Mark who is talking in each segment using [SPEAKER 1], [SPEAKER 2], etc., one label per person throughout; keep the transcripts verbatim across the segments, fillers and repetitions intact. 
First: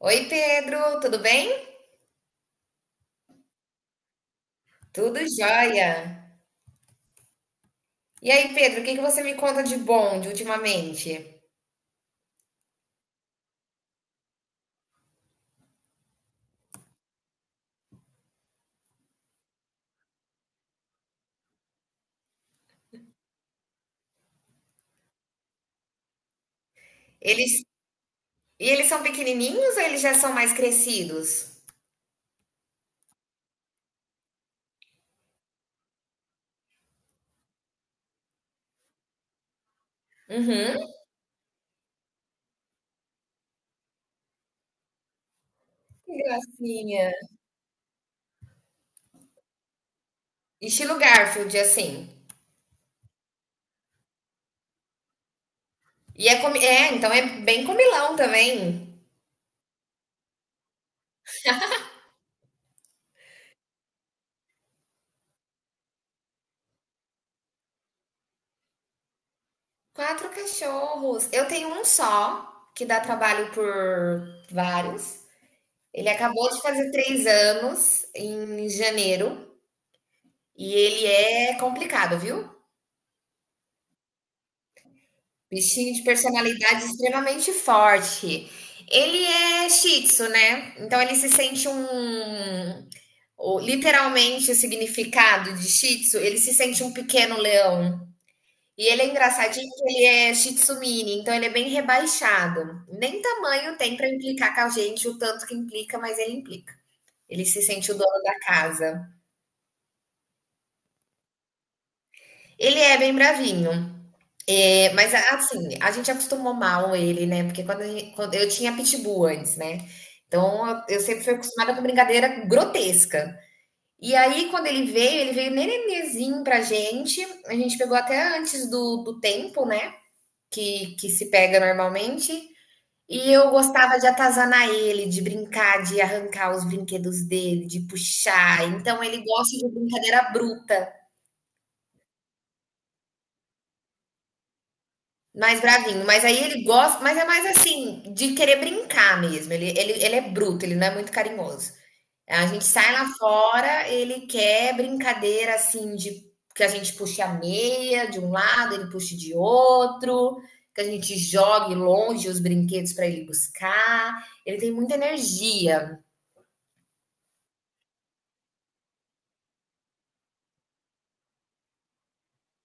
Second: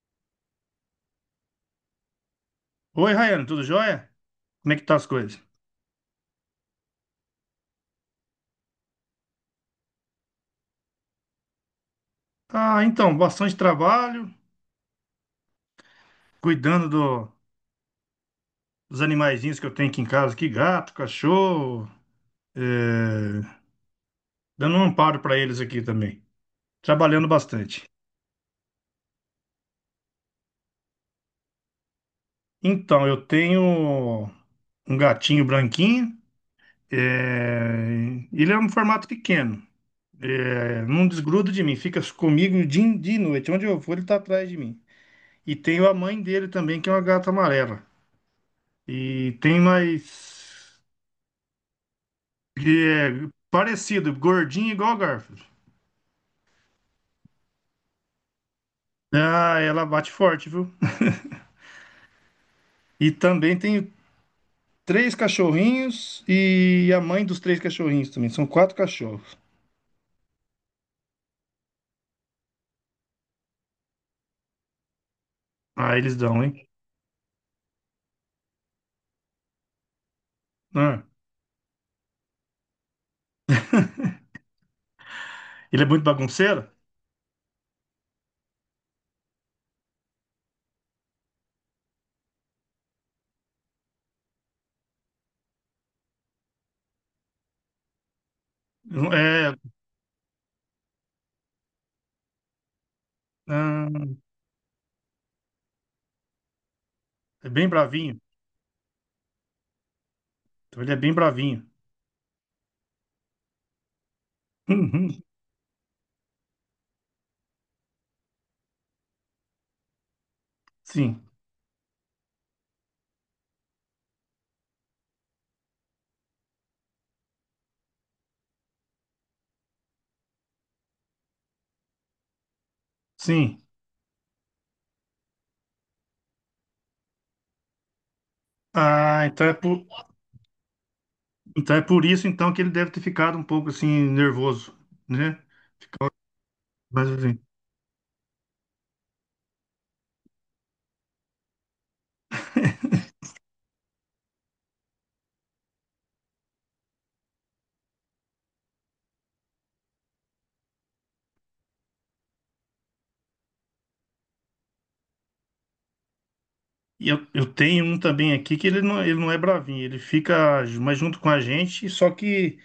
[SPEAKER 1] Oi, Pedro, tudo bem?
[SPEAKER 2] Oi, Raiane, tudo jóia? Como é que tá as
[SPEAKER 1] Tudo
[SPEAKER 2] coisas?
[SPEAKER 1] jóia. E aí, Pedro, o que que você me conta de bom de ultimamente?
[SPEAKER 2] Ah, então, bastante trabalho, cuidando do- dos animaizinhos que eu tenho aqui em casa, aqui, gato, cachorro, é, dando um amparo para eles aqui também, trabalhando
[SPEAKER 1] Eles,
[SPEAKER 2] bastante.
[SPEAKER 1] e eles são pequenininhos ou eles já são mais crescidos?
[SPEAKER 2] Então, eu tenho um gatinho branquinho, é, ele é um formato pequeno,
[SPEAKER 1] Uhum,
[SPEAKER 2] é, não desgruda de mim, fica comigo dia e dia e noite, onde eu vou ele tá atrás de mim. E tenho a
[SPEAKER 1] que
[SPEAKER 2] mãe dele também, que é uma
[SPEAKER 1] gracinha.
[SPEAKER 2] gata amarela. E tem mais.
[SPEAKER 1] Estilo Garfield, assim.
[SPEAKER 2] Que é parecido, gordinho igual a Garfield.
[SPEAKER 1] E é, comi- é, então é bem comilão também.
[SPEAKER 2] Ah, ela bate forte, viu? E também tem três cachorrinhos e a mãe dos três cachorrinhos também. São quatro cachorros.
[SPEAKER 1] Quatro cachorros. Eu tenho um só, que dá trabalho por vários.
[SPEAKER 2] Ah,
[SPEAKER 1] Ele
[SPEAKER 2] eles dão,
[SPEAKER 1] acabou de
[SPEAKER 2] hein?
[SPEAKER 1] fazer três anos em janeiro. E
[SPEAKER 2] Ah,
[SPEAKER 1] ele é complicado, viu?
[SPEAKER 2] ele é
[SPEAKER 1] Bichinho de
[SPEAKER 2] muito bagunceiro?
[SPEAKER 1] personalidade extremamente forte. Ele é Shih Tzu, né? Então ele se sente um. o- Literalmente o significado de Shih Tzu, ele se sente um pequeno leão. E ele é
[SPEAKER 2] Não, é,
[SPEAKER 1] engraçadinho que ele é Shih Tzu mini, então ele é bem rebaixado. Nem tamanho tem
[SPEAKER 2] ah,
[SPEAKER 1] para implicar com a gente, o tanto que implica, mas ele implica. Ele
[SPEAKER 2] é
[SPEAKER 1] se
[SPEAKER 2] bem
[SPEAKER 1] sente o
[SPEAKER 2] bravinho.
[SPEAKER 1] dono da casa.
[SPEAKER 2] Então ele é bem bravinho.
[SPEAKER 1] Ele é bem bravinho. É,
[SPEAKER 2] Uhum.
[SPEAKER 1] mas assim, a gente acostumou mal ele, né? Porque quando, a gente- quando- eu tinha pitbull antes, né? Então eu, eu sempre
[SPEAKER 2] Sim,
[SPEAKER 1] fui acostumada com brincadeira grotesca. E aí, quando ele veio, ele veio nenenezinho pra gente. A gente pegou até antes do, do tempo, né? Que, que se pega normalmente. E eu
[SPEAKER 2] sim.
[SPEAKER 1] gostava de atazanar ele, de brincar, de arrancar os brinquedos dele, de puxar. Então ele
[SPEAKER 2] Ah, então é
[SPEAKER 1] gosta de
[SPEAKER 2] por,
[SPEAKER 1] brincadeira bruta.
[SPEAKER 2] então é por isso então que ele deve ter ficado um pouco assim nervoso, né?
[SPEAKER 1] Mais bravinho,
[SPEAKER 2] Ficou
[SPEAKER 1] mas aí ele gosta,
[SPEAKER 2] mais
[SPEAKER 1] mas é
[SPEAKER 2] assim.
[SPEAKER 1] mais assim, de querer brincar mesmo. Ele, ele, ele é bruto, ele não é muito carinhoso. A gente sai lá fora, ele quer brincadeira assim de que a gente puxe a meia de um lado, ele puxe de outro, que a gente jogue longe os brinquedos para ele buscar. Ele tem muita energia.
[SPEAKER 2] E eu, eu tenho um também aqui que ele não, ele não é bravinho, ele fica ju- mais junto com a gente, só que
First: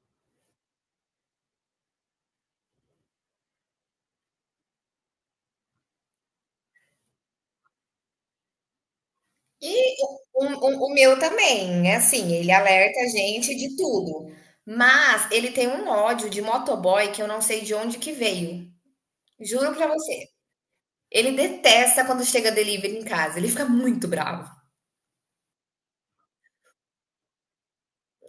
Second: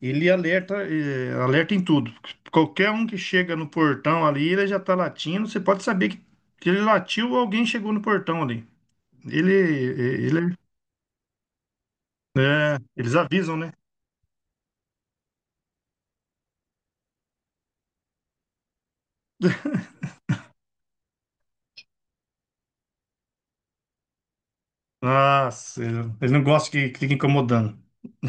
[SPEAKER 2] ele alerta, eh, alerta em tudo. Qualquer um que chega no portão ali, ele já tá latindo, você pode saber que, que ele latiu ou alguém chegou no portão ali. Ele,
[SPEAKER 1] E
[SPEAKER 2] eh,
[SPEAKER 1] o,
[SPEAKER 2] ele,
[SPEAKER 1] o, o meu também, é assim, ele
[SPEAKER 2] é,
[SPEAKER 1] alerta a
[SPEAKER 2] eles
[SPEAKER 1] gente
[SPEAKER 2] avisam, né?
[SPEAKER 1] de tudo. Mas ele tem um ódio de motoboy que eu não sei de onde que veio. Juro pra você. Ele detesta quando chega delivery em casa, ele fica muito bravo.
[SPEAKER 2] Nossa, eles não gostam que, que fique incomodando.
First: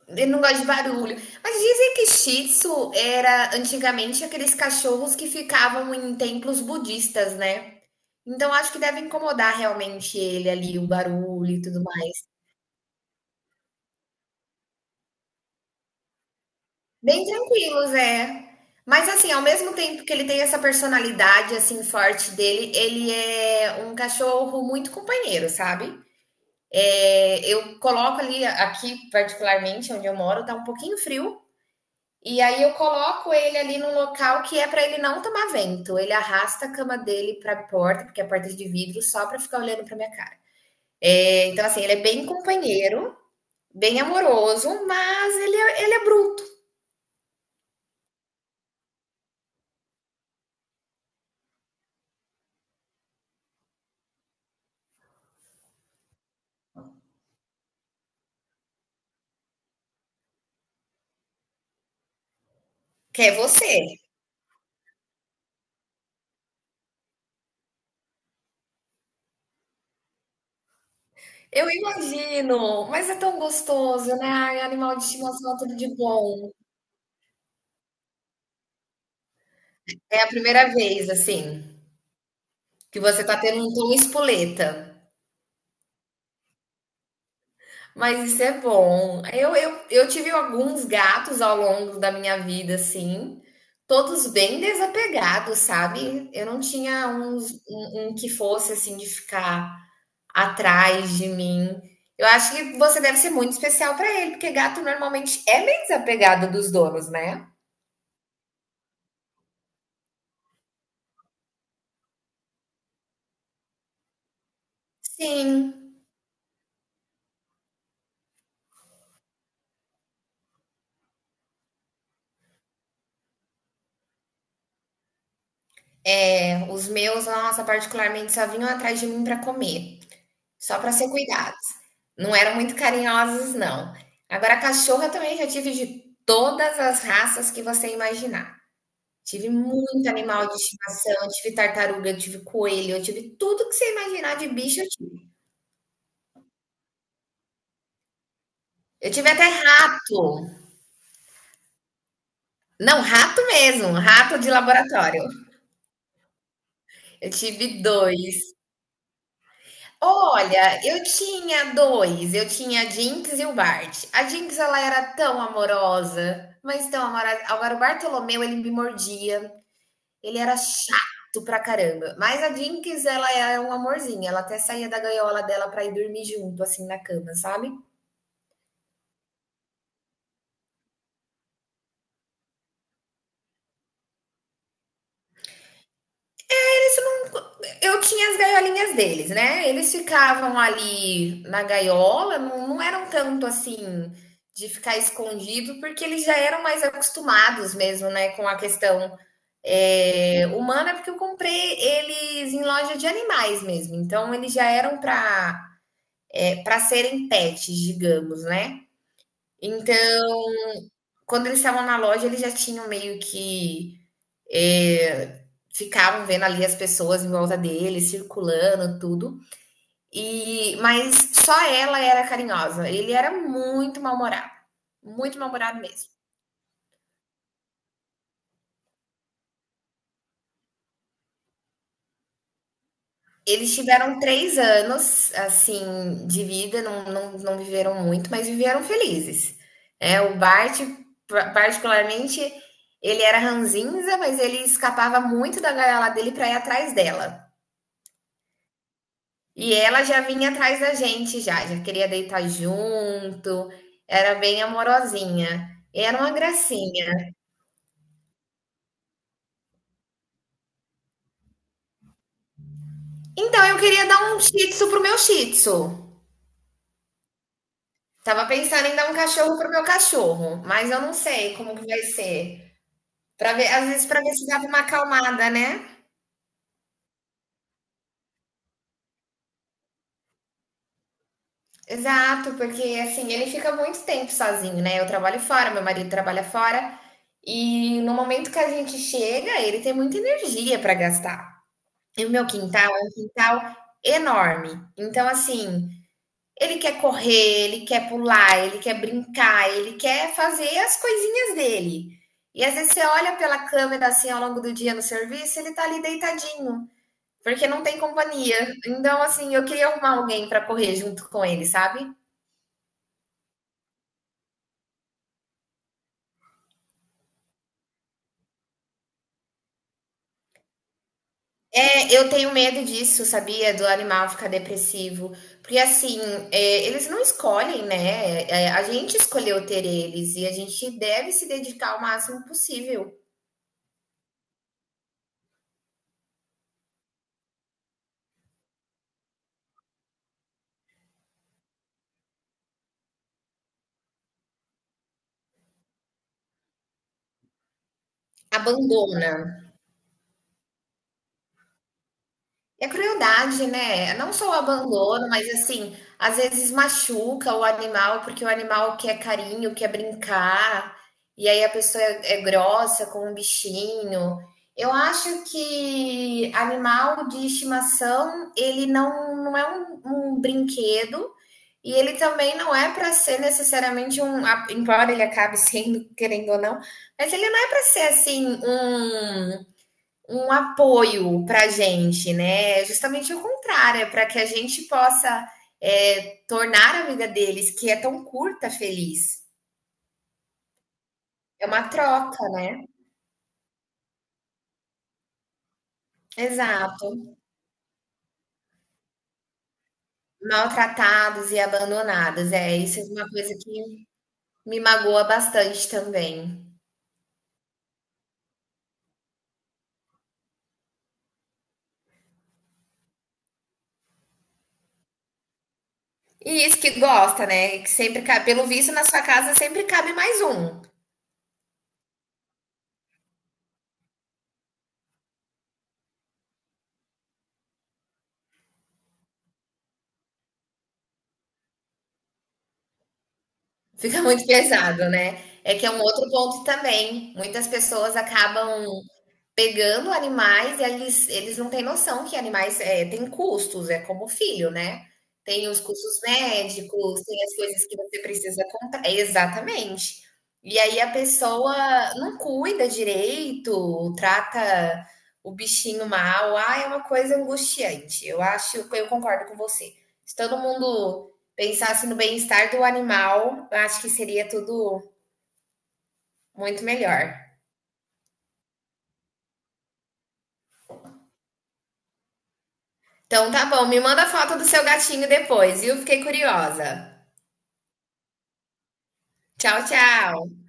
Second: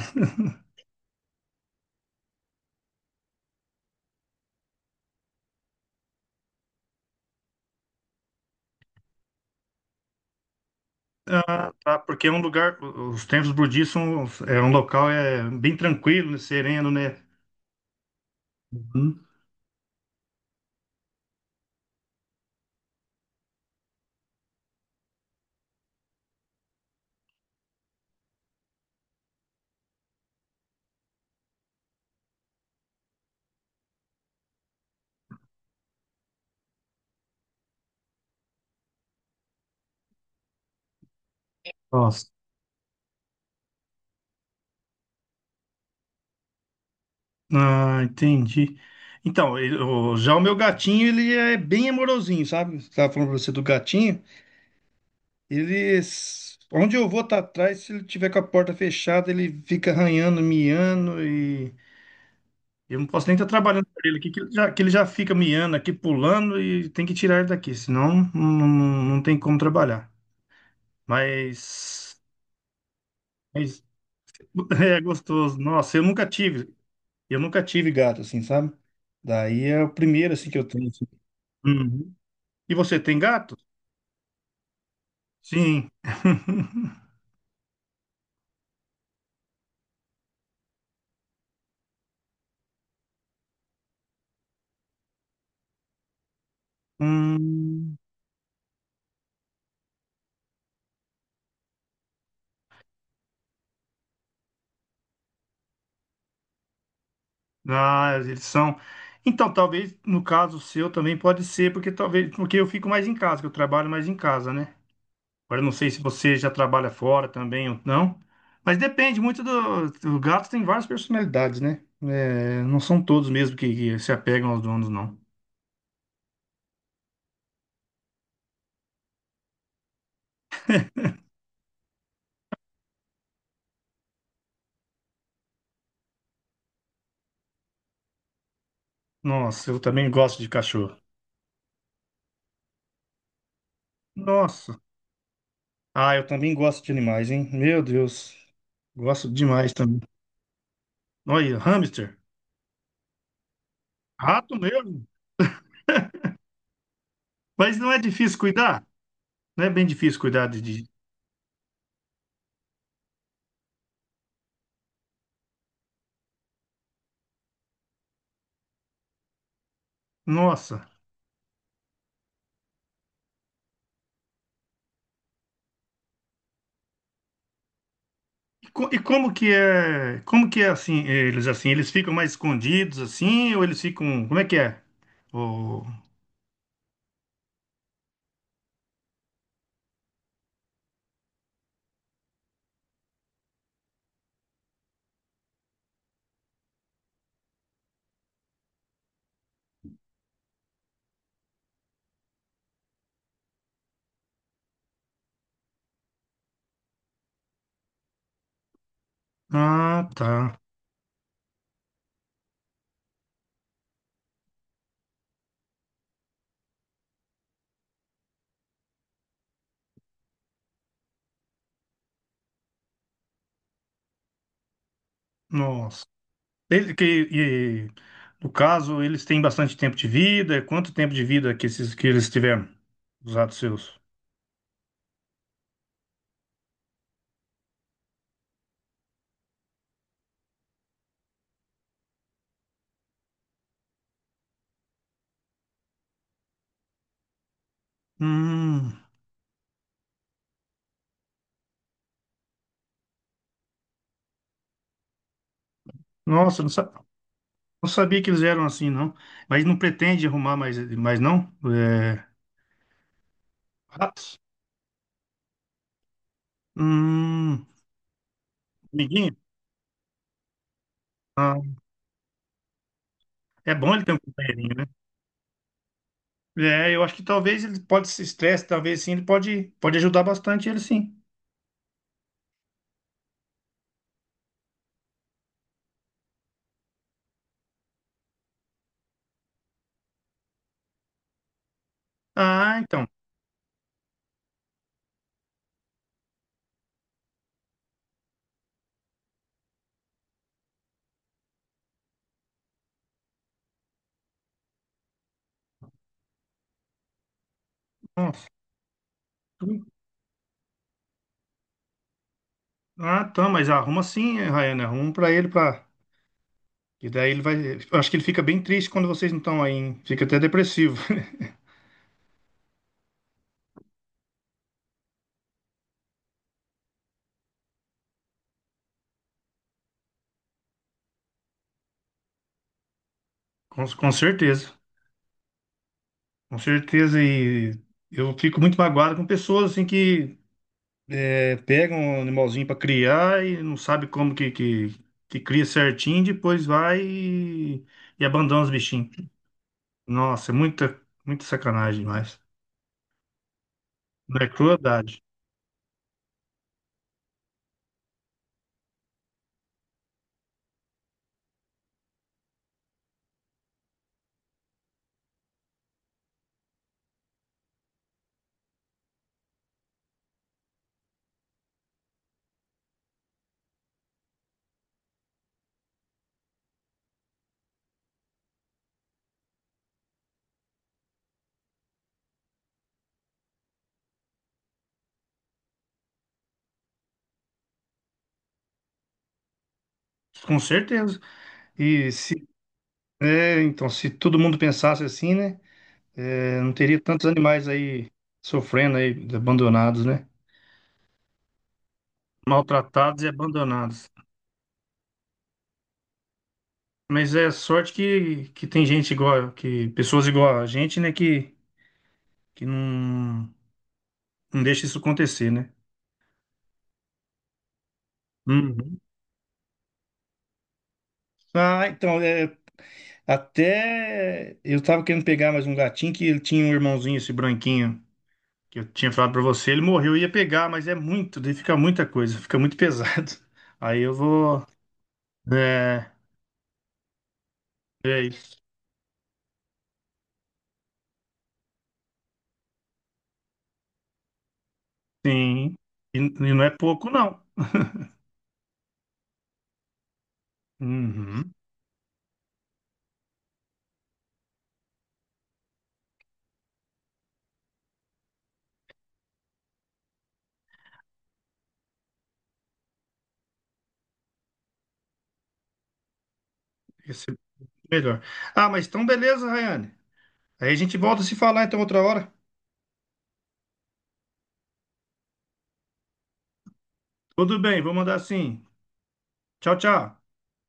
[SPEAKER 1] Ele não gosta de barulho. Mas dizem que Shih Tzu era antigamente aqueles cachorros que ficavam em templos budistas, né. Então acho que deve incomodar realmente ele ali, o barulho e tudo
[SPEAKER 2] Tá, porque é
[SPEAKER 1] mais.
[SPEAKER 2] um lugar, os templos budistas são, é um local é, bem tranquilo, né, sereno, né?
[SPEAKER 1] Bem tranquilos, é. Mas
[SPEAKER 2] Hum.
[SPEAKER 1] assim, ao mesmo tempo que ele tem essa personalidade, assim, forte dele, ele é um cachorro muito companheiro, sabe. É, eu coloco ali, aqui particularmente, onde eu moro, tá um pouquinho frio. E aí eu coloco ele ali num local que é para ele não tomar vento. Ele arrasta a cama dele para a porta, porque é a porta é de vidro, só para ficar olhando para minha cara. É, então, assim, ele é bem
[SPEAKER 2] Nossa.
[SPEAKER 1] companheiro, bem amoroso, mas ele é, ele é bruto,
[SPEAKER 2] Ah, entendi. Então, ele- o- já o meu gatinho, ele é bem amorosinho, sabe? Estava falando pra você do gatinho. Ele, s- onde eu vou tá atrás, se ele tiver com a porta fechada, ele fica arranhando, miando e eu não
[SPEAKER 1] que
[SPEAKER 2] posso
[SPEAKER 1] é
[SPEAKER 2] nem estar trabalhando
[SPEAKER 1] você.
[SPEAKER 2] para ele aqui, que ele já, que ele já fica miando aqui, pulando e tem que tirar ele daqui, senão não, não, não tem como trabalhar.
[SPEAKER 1] Eu
[SPEAKER 2] Mas,
[SPEAKER 1] imagino, mas é tão
[SPEAKER 2] mas
[SPEAKER 1] gostoso, né? Ai, animal
[SPEAKER 2] é
[SPEAKER 1] de estimação,
[SPEAKER 2] gostoso.
[SPEAKER 1] tudo de
[SPEAKER 2] Nossa, eu nunca
[SPEAKER 1] bom.
[SPEAKER 2] tive, eu nunca tive gato assim, sabe? Daí é o
[SPEAKER 1] É a
[SPEAKER 2] primeiro assim que
[SPEAKER 1] primeira
[SPEAKER 2] eu tenho. Assim.
[SPEAKER 1] vez, assim,
[SPEAKER 2] E você
[SPEAKER 1] que
[SPEAKER 2] tem
[SPEAKER 1] você tá
[SPEAKER 2] gato?
[SPEAKER 1] tendo um tom espoleta.
[SPEAKER 2] Sim.
[SPEAKER 1] Mas isso é bom. Eu, eu, eu tive alguns gatos ao longo da minha vida, assim, todos bem desapegados, sabe? Eu não tinha uns,
[SPEAKER 2] Hum,
[SPEAKER 1] um, um que fosse, assim, de ficar atrás de mim. Eu acho que você deve ser muito especial para ele, porque gato normalmente é bem desapegado dos donos, né?
[SPEAKER 2] ah, eles são. Então, talvez no caso seu também pode ser, porque talvez porque eu fico mais em casa, que eu trabalho mais em casa, né? Agora eu não sei se
[SPEAKER 1] Sim.
[SPEAKER 2] você já trabalha fora também ou não, mas depende muito do. O gato tem várias personalidades, né? É, não são todos mesmo que, que se apegam aos donos, não.
[SPEAKER 1] É, os meus, nossa, particularmente, só vinham atrás de mim para comer. Só para ser cuidado. Não eram muito carinhosos, não. Agora, cachorra também já tive de todas as raças que você imaginar. Tive
[SPEAKER 2] Nossa, eu
[SPEAKER 1] muito
[SPEAKER 2] também gosto de
[SPEAKER 1] animal de
[SPEAKER 2] cachorro.
[SPEAKER 1] estimação, tive tartaruga, eu tive coelho, eu tive tudo que você imaginar de bicho,
[SPEAKER 2] Nossa.
[SPEAKER 1] eu tive.
[SPEAKER 2] Ah, eu também gosto de animais, hein? Meu Deus.
[SPEAKER 1] Eu tive
[SPEAKER 2] Gosto
[SPEAKER 1] até
[SPEAKER 2] demais também.
[SPEAKER 1] rato.
[SPEAKER 2] Olha, hamster.
[SPEAKER 1] Não, rato mesmo, rato de
[SPEAKER 2] Rato mesmo?
[SPEAKER 1] laboratório. Eu
[SPEAKER 2] Mas
[SPEAKER 1] tive
[SPEAKER 2] não é difícil
[SPEAKER 1] dois.
[SPEAKER 2] cuidar? Não é bem difícil cuidar de...
[SPEAKER 1] Olha,
[SPEAKER 2] de-
[SPEAKER 1] eu tinha dois. Eu tinha a Jinx e o Bart. A Jinx, ela era tão amorosa, mas tão amorosa. Agora, o Bartolomeu, ele me mordia. Ele era
[SPEAKER 2] Nossa.
[SPEAKER 1] chato pra caramba. Mas a Jinx, ela é um amorzinho. Ela até saía da gaiola dela pra ir dormir junto, assim, na cama, sabe?
[SPEAKER 2] E, co- e como que é, como que é assim, eles assim, eles ficam mais escondidos assim ou eles ficam, como é que é? Oh.
[SPEAKER 1] Eles não. Eu tinha as gaiolinhas deles, né? Eles ficavam ali na gaiola, não, não eram tanto assim de ficar escondido, porque eles já eram mais acostumados mesmo, né, com a questão é, humana, porque eu comprei eles em loja de animais mesmo. Então, eles já eram para para serem pets, digamos, né?
[SPEAKER 2] Ah,
[SPEAKER 1] Então,
[SPEAKER 2] tá.
[SPEAKER 1] quando eles estavam na loja, eles já tinham meio que. é, ficavam vendo ali as pessoas em volta dele, circulando, tudo. E, mas só ela era carinhosa. Ele era muito mal-humorado. Muito mal-humorado
[SPEAKER 2] Nossa.
[SPEAKER 1] mesmo.
[SPEAKER 2] Ele- que, e, no caso, eles têm bastante tempo de vida. Quanto tempo de vida que esses que eles tiveram? Os ratos
[SPEAKER 1] Eles
[SPEAKER 2] seus?
[SPEAKER 1] tiveram três anos, assim, de vida, não, não, não viveram muito, mas viveram felizes. É, o Bart, particularmente, ele era ranzinza, mas ele escapava muito da gaiola dele para ir atrás dela.
[SPEAKER 2] Hum.
[SPEAKER 1] E ela já vinha atrás da gente já, já queria deitar junto, era bem amorosinha. Era uma
[SPEAKER 2] Nossa, não, sa-
[SPEAKER 1] gracinha.
[SPEAKER 2] não sabia que eles eram assim, não. Mas não pretende arrumar mais, mais não? É,
[SPEAKER 1] Então eu queria dar
[SPEAKER 2] ratos?
[SPEAKER 1] um shih tzu pro meu shih tzu.
[SPEAKER 2] Hum,
[SPEAKER 1] Tava pensando em dar um
[SPEAKER 2] amiguinho?
[SPEAKER 1] cachorro pro meu cachorro, mas eu não sei
[SPEAKER 2] Ah,
[SPEAKER 1] como que vai ser. Para ver,
[SPEAKER 2] é
[SPEAKER 1] às
[SPEAKER 2] bom ele
[SPEAKER 1] vezes
[SPEAKER 2] ter um
[SPEAKER 1] para ver se dava
[SPEAKER 2] companheirinho,
[SPEAKER 1] uma
[SPEAKER 2] né?
[SPEAKER 1] acalmada, né?
[SPEAKER 2] É, eu acho que talvez ele pode se estresse, talvez sim, ele pode, pode ajudar bastante ele sim.
[SPEAKER 1] Exato, porque assim, ele fica muito tempo sozinho, né? Eu trabalho fora, meu marido trabalha fora, e no momento que a gente chega, ele tem muita energia para gastar. E o meu
[SPEAKER 2] Ah,
[SPEAKER 1] quintal é
[SPEAKER 2] então.
[SPEAKER 1] um quintal enorme. Então, assim, ele quer correr, ele quer pular, ele quer brincar, ele quer fazer as coisinhas dele. E às vezes você olha pela câmera assim ao longo do dia no serviço, ele tá ali deitadinho, porque não tem
[SPEAKER 2] Nossa.
[SPEAKER 1] companhia. Então, assim, eu
[SPEAKER 2] tu-
[SPEAKER 1] queria arrumar alguém para correr junto com ele, sabe?
[SPEAKER 2] Ah, tá, mas arruma sim, eh, Rayane, arruma pra ele, pra... E daí ele vai... eu acho que ele fica bem triste quando vocês não estão aí, hein? Fica até depressivo.
[SPEAKER 1] É, eu tenho medo disso, sabia? Do animal ficar depressivo. Porque assim, é, eles não escolhem, né? É, a gente escolheu ter eles e a gente deve se dedicar ao máximo possível.
[SPEAKER 2] Com, com certeza. Com certeza, e eu fico muito magoado com pessoas assim que... É, pega um animalzinho para criar e não sabe como que, que, que cria certinho, depois vai e, e abandona os bichinhos.
[SPEAKER 1] Abandona.
[SPEAKER 2] Nossa, é muita, muita sacanagem demais.
[SPEAKER 1] É crueldade, né? Não
[SPEAKER 2] Não é
[SPEAKER 1] só o
[SPEAKER 2] crueldade.
[SPEAKER 1] abandono, mas assim, às vezes machuca o animal, porque o animal quer carinho, quer brincar, e aí a pessoa é, é grossa com o bichinho. Eu acho que animal de estimação, ele não, não é um, um brinquedo, e ele também não é para ser necessariamente um, a- embora ele acabe sendo, querendo ou não, mas ele não é para ser assim um um apoio para a gente, né? É justamente o contrário, é para que a gente possa é, tornar a vida deles, que é tão curta, feliz.
[SPEAKER 2] Com certeza.
[SPEAKER 1] É uma
[SPEAKER 2] E se,
[SPEAKER 1] troca, né?
[SPEAKER 2] é, então, se todo mundo pensasse assim, né? É, não teria
[SPEAKER 1] Exato.
[SPEAKER 2] tantos animais aí sofrendo aí, abandonados, né?
[SPEAKER 1] Maltratados e abandonados. É, isso é
[SPEAKER 2] Maltratados
[SPEAKER 1] uma
[SPEAKER 2] e
[SPEAKER 1] coisa que
[SPEAKER 2] abandonados.
[SPEAKER 1] me magoa bastante também.
[SPEAKER 2] Mas é sorte que, que tem gente igual, que pessoas igual a gente, né? Que, que não, não deixa isso acontecer, né?
[SPEAKER 1] E isso que gosta, né? Que sempre cabe, pelo visto,
[SPEAKER 2] Uhum.
[SPEAKER 1] na sua casa sempre cabe mais um.
[SPEAKER 2] Ah, então, é, até eu tava querendo pegar mais um gatinho que ele tinha um irmãozinho, esse branquinho, que eu tinha falado pra você, ele morreu, eu ia pegar, mas é muito, daí fica muita coisa, fica muito pesado. Aí eu
[SPEAKER 1] Fica muito
[SPEAKER 2] vou.
[SPEAKER 1] pesado, né? É que é um
[SPEAKER 2] É,
[SPEAKER 1] outro ponto também. Muitas pessoas
[SPEAKER 2] é isso.
[SPEAKER 1] acabam pegando animais e eles, eles não têm noção que animais é, têm custos, é como filho, né? Tem
[SPEAKER 2] Sim.
[SPEAKER 1] os
[SPEAKER 2] E,
[SPEAKER 1] custos
[SPEAKER 2] e não é pouco,
[SPEAKER 1] médicos,
[SPEAKER 2] não.
[SPEAKER 1] tem as coisas que você precisa comprar. É, exatamente. E aí a
[SPEAKER 2] Uhum.
[SPEAKER 1] pessoa não cuida direito, trata o bichinho mal. Ah, é uma coisa angustiante. Eu acho, eu concordo com você. Se todo mundo pensasse no bem-estar do animal, eu acho que seria tudo muito
[SPEAKER 2] Esse
[SPEAKER 1] melhor.
[SPEAKER 2] é melhor. Ah, mas então beleza, Rayane. Aí a gente volta a se falar então outra hora.
[SPEAKER 1] Então tá bom, me manda a foto do seu gatinho depois, viu? Fiquei curiosa.
[SPEAKER 2] Tudo bem, vou mandar assim. Tchau,
[SPEAKER 1] Tchau,
[SPEAKER 2] tchau.
[SPEAKER 1] tchau.